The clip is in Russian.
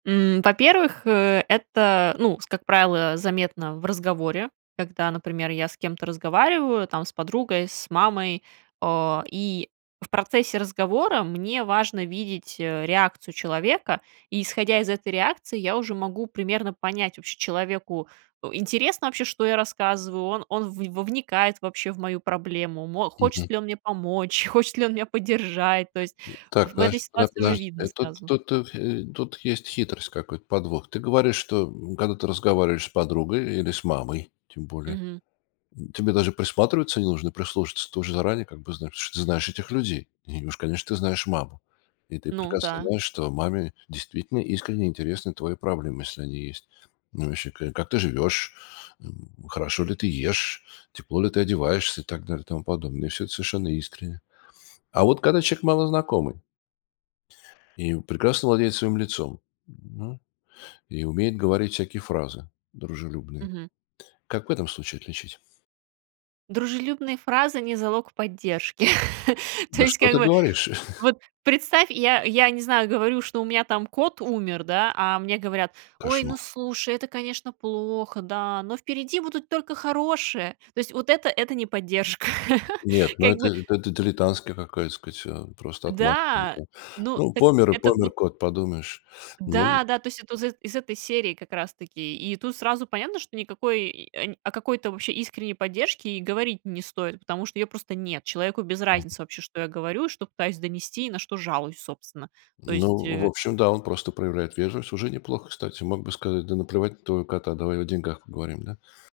М, во-первых, э, это, ну, с как правило, заметно в разговоре, когда, например, я с кем-то разговариваю, там, с подругой, с мамой, о. И в процессе разговора мне важно видеть реакцию человека, и исходя из этой реакции, я уже могу примерно понять, вообще, человеку, у, интересно вообще, что я рассказываю, он он в вникает вообще в мою проблему, мо хочет Мгм. ли он мне помочь, хочет ли он меня поддержать. То есть, Так, в этой подожди, тогда ситуации уже подожди. видно Тут сразу. тут, э, хе тут есть хитрость, какой-то подвох. Ты говоришь, что, м, когда ты разговариваешь с подругой или с мамой тем более, Мгм. м, тебе даже присматриваться не нужно, прислушаться. Ты уже заранее как бы знаешь, ты знаешь этих людей. И уж, конечно, ты знаешь маму. И ты Ну прекрасно да. знаешь, что маме действительно искренне интересны твои проблемы, если они есть. Ну вообще к как ты живешь, м? Хорошо ли ты ешь, тепло ли ты одеваешься и так далее, тому подобное. И всё это совершенно искренне. А вот когда человек малознакомый и прекрасно владеет своим лицом, м, и умеет говорить всякие фразы дружелюбные, Мгм. как в этом случае отличить? Дружелюбные фразы- не залог поддержки. То Да есть, что как ты бы, говоришь? вот представь, я я не знаю, говорю, что у меня там кот умер, да, а мне говорят: "Ой, ну Кошмар. слушай, это, конечно, плохо, да, но впереди будут только хорошее." То есть вот это- это не поддержка. Нет, ну Как это бы это дилитантская какая-то сказать, а, просто отмазка Да, это. ну, Ну, так помер и это помер вот кот, подумаешь, ну Да, да, то есть это из из этой серии как раз таки, и тут сразу понятно, что никакой и о какой-то вообще искренней поддержке и говорить не стоит, потому что её просто нет. Человеку без Мгм. разницы, вообще, что я говорю, что пытаюсь донести и на что жалуюсь, собственно, то есть, Ну, в э общем, да, он просто проявляет вежливость. Уже неплохо, кстати. Мог бы сказать: "Да наплевать на твоего кота, давай о деньгах поговорим"- да?